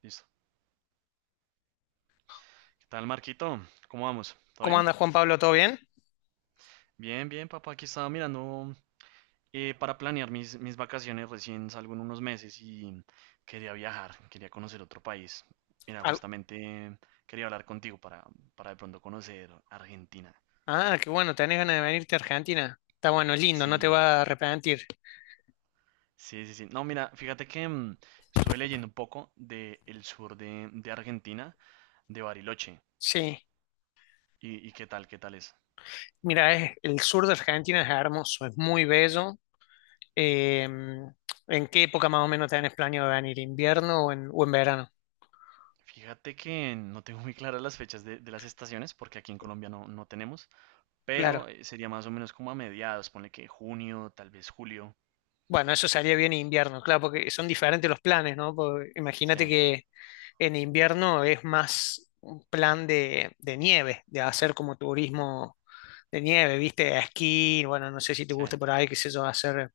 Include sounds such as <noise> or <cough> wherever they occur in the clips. Listo. ¿Qué tal, Marquito? ¿Cómo vamos? ¿Todo ¿Cómo bien? anda Juan Pablo? ¿Todo bien? Bien, bien, papá. Aquí estaba mirando para planear mis vacaciones. Recién salgo en unos meses y quería viajar, quería conocer otro país. Mira, Al- justamente quería hablar contigo para de pronto conocer Argentina. Ah, qué bueno, tenés ganas de venirte a Argentina. Está bueno, lindo, no Sí, te va a arrepentir. sí, sí, sí. No, mira, fíjate que estuve leyendo un poco de el sur de Argentina, de Bariloche. Sí, ¿Y qué tal es? mira, el sur de Argentina es hermoso, es muy bello. Eh, ¿En qué época más o menos tenés planeado venir? ¿Invierno o en verano? Fíjate que no tengo muy claras las fechas de las estaciones, porque aquí en Colombia no tenemos. pero Claro. eh, sería más o menos como a mediados, ponle que junio, tal vez julio. Bueno, eso sería bien invierno, claro, porque son diferentes los planes, ¿no? Porque Sí, imagínate que en invierno es más un plan de nieve, de hacer como turismo de nieve, ¿viste? Esquí, bueno, no sé si te sí, gusta por ahí, qué sé yo, hacer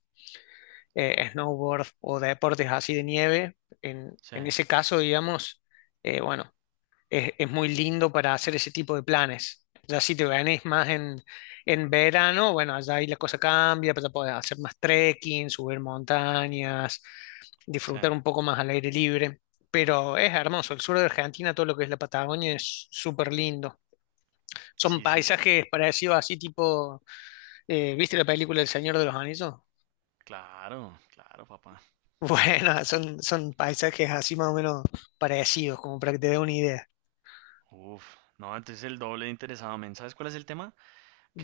snowboard o deportes así de nieve, sí, en ese caso, digamos, eh, bueno, es muy lindo para hacer ese tipo de planes. Ya si te venís más en verano, bueno, allá ahí la cosa cambia, pero podés hacer más trekking, subir montañas, sí. disfrutar un poco más al aire libre. Pero es hermoso, el sur de Argentina, todo lo que es la Patagonia es súper lindo. Son Sí, sí, paisajes parecidos así tipo, ¿viste la película El Señor de los Anillos? claro, claro, papá. Bueno, son, son paisajes así más o menos parecidos, como para que te dé una idea. Uf, no, entonces el doble de interesado, men. ¿Sabes cuál es el tema?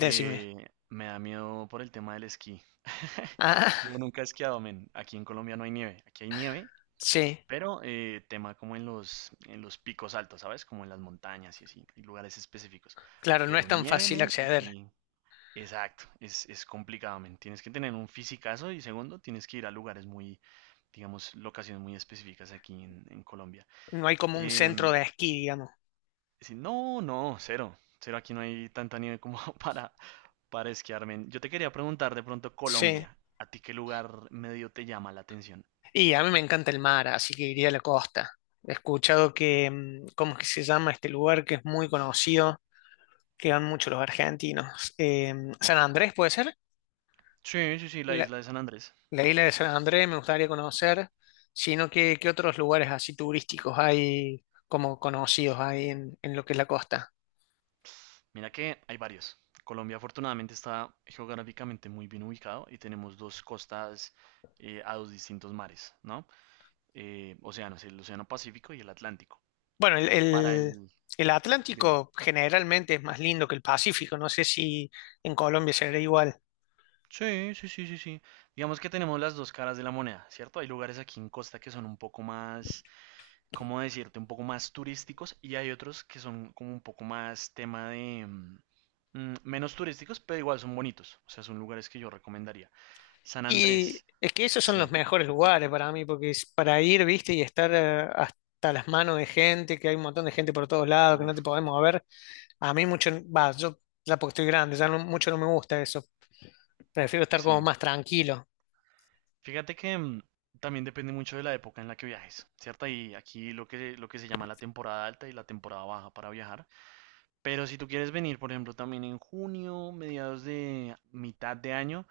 Decime. me da miedo por el tema del esquí. <laughs> Ah, Yo nunca he esquiado, men. Aquí en Colombia no hay nieve. Aquí hay nieve, sí, pero tema como en los picos altos, ¿sabes? Como en las montañas y así, y lugares específicos. claro, no es Pero tan nieve, fácil men, acceder. aquí. Exacto, es complicado, men. Tienes que tener un fisicazo y segundo, tienes que ir a lugares muy, digamos, locaciones muy específicas aquí en Colombia. No hay como un Em, centro de esquí, digamos. sí, no, no, cero, cero, aquí no hay tanta nieve como <laughs> para esquiar, men. Yo te quería preguntar de pronto, Sí, Colombia, ¿a ti qué lugar medio te llama la atención? y a mí me encanta el mar, así que iría a la costa. He escuchado que, ¿cómo es que se llama este lugar que es muy conocido, que van muchos los argentinos? Em, San Andrés, ¿puede ser? Sí, sí, sí, la La- isla de San Andrés. La isla de San Andrés me gustaría conocer, sino que qué otros lugares así turísticos hay como conocidos hay en lo que es la costa. Mira que hay varios. Colombia afortunadamente está geográficamente muy bien ubicado y tenemos dos costas, a dos distintos mares, ¿no? Océanos, el Océano Pacífico y el Atlántico. Bueno, Para el. el Dime. Atlántico generalmente es más lindo que el Pacífico, no sé si en Colombia será igual. Sí, sí, sí, sí, sí. Digamos que tenemos las dos caras de la moneda, ¿cierto? Hay lugares aquí en Costa que son un poco más, ¿cómo decirte? Un poco más turísticos y hay otros que son como un poco más tema de, menos turísticos, pero igual son bonitos. O sea, son lugares que yo recomendaría. San Y Andrés, es que esos son los sí. mejores lugares para mí, porque es para ir, viste, y estar hasta las manos de gente, que hay un montón de gente por todos lados, que no te Uf, podemos ver. A mí mucho, va, yo ya porque estoy grande, mucho no me gusta eso. Prefiero estar como sí. más tranquilo. Fíjate que también depende mucho de la época en la que viajes, ¿cierto? Y aquí lo que se llama la temporada alta y la temporada baja para viajar. Pero si tú quieres venir, por ejemplo, también en junio, mediados de mitad de año,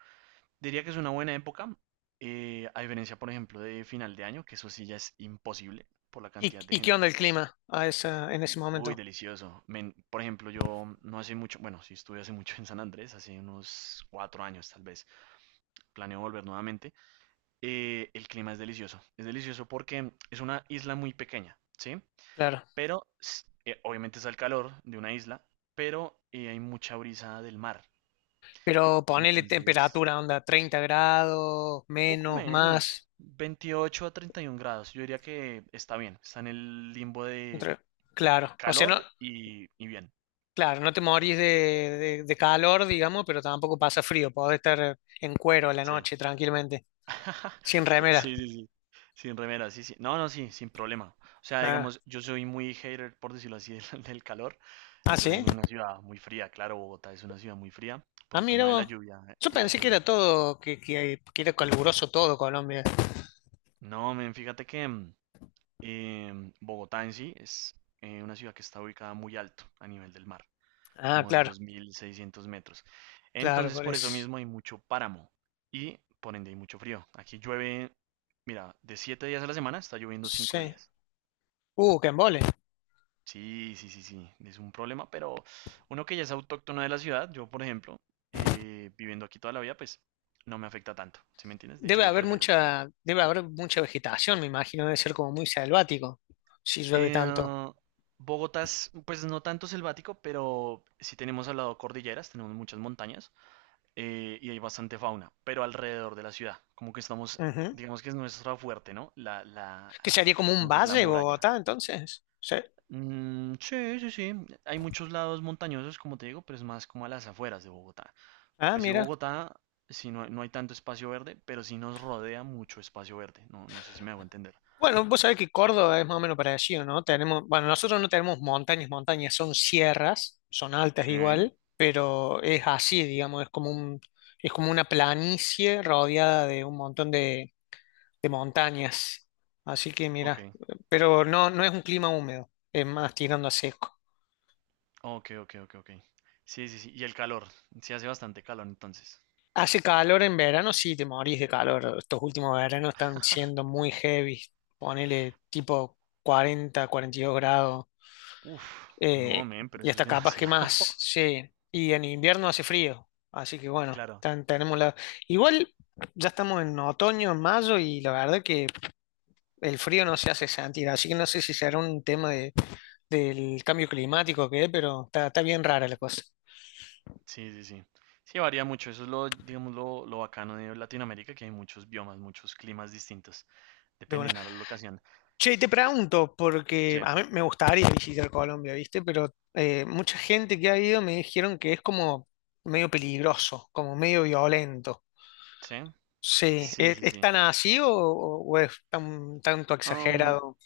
diría que es una buena época, a diferencia, por ejemplo, de final de año, que eso sí ya es imposible por la cantidad de Y qué gente. onda el clima a esa, en ese Uy, momento? delicioso. Men, por ejemplo, yo no hace mucho, bueno, sí estuve hace mucho en San Andrés, hace unos 4 años tal vez. Planeo volver nuevamente. El clima es delicioso. Es delicioso porque es una isla muy pequeña, ¿sí? Claro. Pero obviamente está el calor de una isla, pero hay mucha brisa del mar. Pero ponele Entonces, temperatura, onda, 30 grados, poco menos, menos, más. 28 a 31 grados. Yo diría que está bien, está en el limbo de Otra- Claro. O sea, no, calor y bien. claro, no te morís de calor, digamos, pero tampoco pasa frío. Podés estar en cuero a la Sí. noche tranquilamente, <laughs> sin remera. Sí, sí, sí. Sin remera, sí, sí. No, no, sí, sin problema. O sea, Ah, digamos, yo soy muy hater, por decirlo así, <laughs> del calor. ah, Yo sí. vengo de una ciudad muy fría, claro, Bogotá es una ciudad muy fría por Ah, el mira tema de la vos. lluvia Yo y la pensé que altura. era todo, que era caluroso todo Colombia. No, men, fíjate que Bogotá en sí es una ciudad que está ubicada muy alto a nivel del mar, Ah, como los claro, 2.600 metros. claro, Entonces, por por eso eso. mismo hay mucho páramo y por ende hay mucho frío. Aquí llueve, mira, de 7 días a la semana está lloviendo 5 Sí. días. Qué embole. Sí, sí, sí, sí, es un problema, pero uno que ya es autóctono de la ciudad, yo por ejemplo, viviendo aquí toda la vida, pues no me afecta tanto, ¿sí me entiendes? De hecho, lo prefiero el frío. Debe haber mucha vegetación, me imagino. Debe ser como muy selvático, si llueve Eh, tanto. Bogotá es, pues no tanto selvático, pero sí tenemos al lado cordilleras, tenemos muchas montañas, y hay bastante fauna, pero alrededor de la ciudad, como que estamos, Ujú. digamos que es nuestra fuerte, ¿no? ¿Qué sería como un Como que es la valle, muralla. Bogotá, entonces? Sí. Mm, sí, sí, sí, hay muchos lados montañosos, como te digo, pero es más como a las afueras de Bogotá. Ah, Pues sí, mira. Bogotá, sí no, no hay tanto espacio verde, pero sí nos rodea mucho espacio verde. No, no sé si me hago entender. Bueno, vos sabés que Córdoba es más o menos parecido, ¿no? Tenemos, bueno, nosotros no tenemos montañas, montañas son sierras, son altas Sí. igual, pero es así, digamos, es como una planicie rodeada de un montón de montañas. Así que Ok, mira, pero no, no es un clima húmedo, es más tirando a seco. ok, ok, ok, ok. Sí, sí, sí. Y el calor. Sí hace bastante calor entonces. Hace calor en verano, sí, te morís de calor. Estos últimos veranos están siendo muy heavy, ponele tipo 40, 42 grados. Uf, no, eh, men, pero y eso es hasta capaz que demasiado. más, <laughs> sí. Y en invierno hace frío, así que bueno, Claro, tenemos la... Igual ya estamos en otoño, en mayo, y la verdad que el frío no se hace sentir, así que no sé si será un tema del cambio climático o qué, pero está, está bien rara la cosa. sí, sí, sí. Sí, varía mucho. Eso es lo, digamos, lo bacano de Latinoamérica, que hay muchos biomas, muchos climas distintos, De una. dependiendo de la locación. Che, y te pregunto, porque Sí, a mí me gustaría visitar Colombia, ¿viste? Pero mucha gente que ha ido me dijeron que es como medio peligroso, como medio violento. sí, Sí, sí, es sí, tan así o es tan tanto sí. exagerado?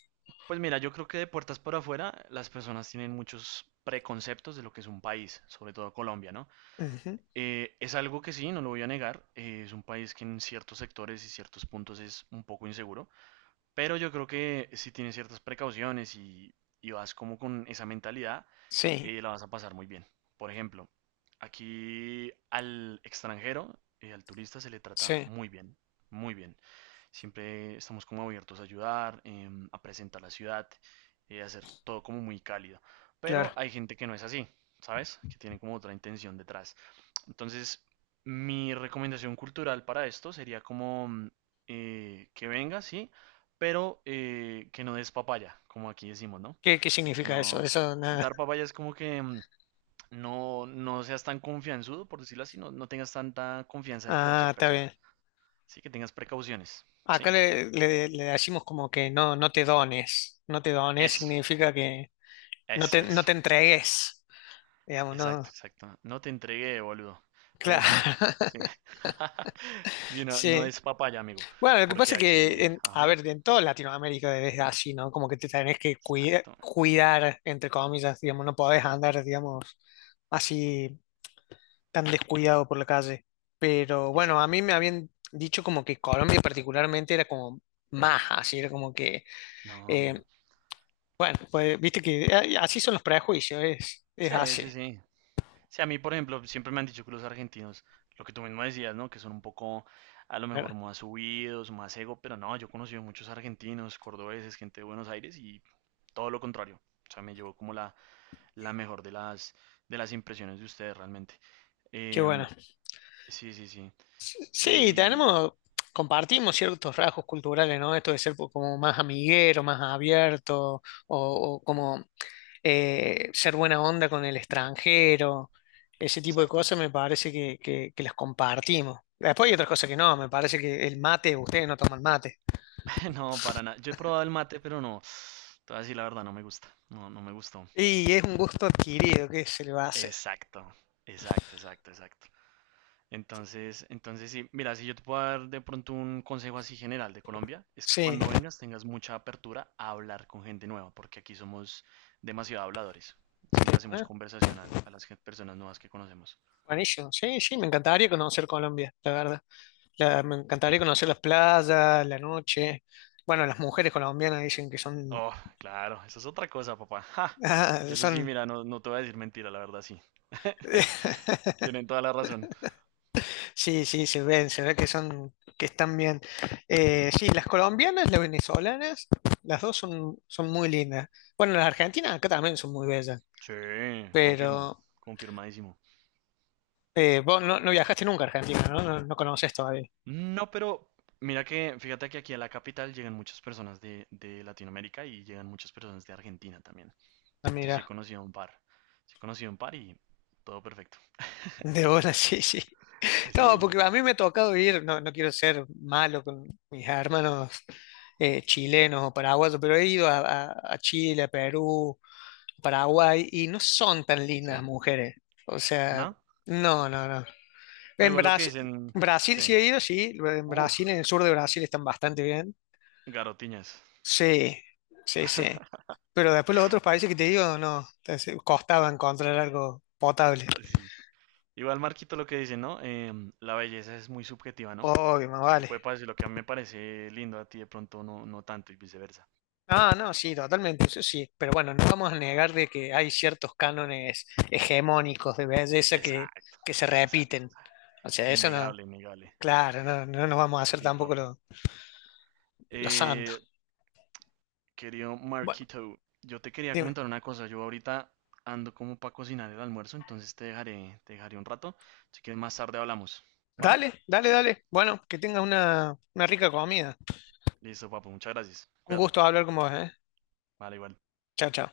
Pues mira, yo creo que de puertas para afuera las personas tienen muchos preconceptos de lo que es un país, sobre todo Colombia, ¿no? Ujú. Es algo que sí, no lo voy a negar, es un país que en ciertos sectores y ciertos puntos es un poco inseguro, pero yo creo que si tienes ciertas precauciones y vas como con esa mentalidad, Sí, la vas a pasar muy bien. Por ejemplo, aquí al extranjero, al turista se le trata sí, muy bien, muy bien. Siempre estamos como abiertos a ayudar, a presentar la ciudad, a hacer todo como muy cálido. Pero claro. hay gente que no es así, ¿sabes? Que tiene como otra intención detrás. Entonces, mi recomendación cultural para esto sería como que venga, sí, pero que no des papaya, como aquí decimos, ¿no? ¿Qué, qué Que significa eso? no. Eso nada. Dar papaya es como que no, no seas tan confianzudo, por decirlo así, no, no tengas tanta confianza de Ah, cualquier está persona. bien. Sí, que tengas precauciones, Acá ¿sí? le, le decimos como que no, no te dones. No te dones Eso, significa que eso, no eso. te entregues. Digamos, no. Exacto, exacto. No te entregué, boludo. Pero Claro. sí, sí. <laughs> <laughs> Sí, no, no Sí. es papaya, amigo. Bueno, lo que pasa Porque es que, aquí, a ajá, ver, en toda Latinoamérica es así, ¿no? Como que te tenés que exacto, cuidar, entre comillas, digamos, no podés andar, digamos, así, tan descuidado por la calle. Pero bueno, a mí exacto. me habían dicho como que Colombia particularmente era como más así, era como que, No, eh, amigo. bueno, pues viste que así son los prejuicios, es Sí, así. sí, sí. Sí, a mí, por ejemplo, siempre me han dicho que los argentinos, lo que tú mismo decías, ¿no? Que son un poco, a lo mejor, ¿Verdad? más subidos, más ego, pero no, yo he conocido muchos argentinos, cordobeses, gente de Buenos Aires y todo lo contrario. O sea, me llevó como la mejor de las impresiones de ustedes realmente. Qué bueno. Em, sí, sí, sí. Sí, Y, tenemos, compartimos ciertos rasgos culturales, ¿no? Esto de ser como más amiguero, más abierto, o como ser buena onda con el extranjero, ese tipo de exacto. cosas me parece que, que las compartimos. Después hay otras cosas que no, me parece que el mate, ustedes no toman mate. <laughs> No, para nada. Yo he probado el mate, pero no. Te voy a decir la verdad, no me gusta. No, no me gustó. Y es un gusto adquirido, ¿qué se le va a hacer? Exacto, exacto, exacto, exacto. Entonces sí, mira, si yo te puedo dar de pronto un consejo así general de Colombia, es que Sí. cuando vengas tengas mucha apertura a hablar con gente nueva, porque aquí somos demasiado habladores. Siempre hacemos conversación a las personas nuevas que conocemos. Buenísimo. Sí, sí, me encantaría conocer Colombia, la verdad. Me encantaría conocer las playas, la noche. Bueno, las mujeres colombianas dicen que son, Oh, claro, eso es otra cosa, papá. Ja, <laughs> de ah, eso sí, son, mira, no, no te voy a decir mentira, la verdad sí. <laughs> <laughs> Tienen toda la razón. sí, sí, se ven, se ve que son, que están bien. Sí, las colombianas, las venezolanas, las dos son, son muy lindas. Bueno, las argentinas acá también son muy bellas, Sí, confirmo, pero confirmadísimo. Vos no, no viajaste nunca a Argentina, ¿no? No, no conoces todavía. No, pero mira que, fíjate que aquí a la capital llegan muchas personas de Latinoamérica y llegan muchas personas de Argentina también. Ah, Entonces sí he mira, conocido un par. Sí he conocido un par y todo perfecto. de buena, <laughs> sí, sí. No, Sí, sí, porque a sí. mí me ha tocado ir, no, no quiero ser malo con mis hermanos chilenos o paraguayos, pero he ido a Chile, a Perú, Paraguay, y no son tan lindas las Sí. mujeres. O sea, ¿No? no, no, no. Bueno, En igual lo que Brasil, dicen. Brasil Sí. sí he ido, sí, en Uf, Brasil, en el sur de Brasil están bastante bien. garotiñas. Sí, sí, sí. Pero después los otros países que te digo, no, entonces, costaba encontrar algo potable. Sí. Igual Marquito lo que dice, ¿no? La belleza es muy subjetiva, ¿no? Obvio, más Te puede vale. parecer lo que a mí me parece lindo a ti de pronto no, no tanto y viceversa. Ah, no, sí, totalmente, eso sí. Pero bueno, no vamos a negar de que hay ciertos cánones hegemónicos de belleza Exacto, que se exacto, repiten. exacto. O sea, eso no, Innegable, innegable. claro, no, no nos vamos a hacer Sí, tampoco papo. los los santos. Eh, Querido Bueno, Marquito, yo te quería dime. comentar una cosa. Yo ahorita ando como para cocinar el almuerzo, entonces te dejaré un rato. Si quieres más tarde hablamos, ¿va? Dale, dale, dale. Bueno, que tengas una rica comida. Listo, papo, muchas gracias. Un Cuídate. gusto hablar con vos, ¿eh? Vale, igual. Chao, chao.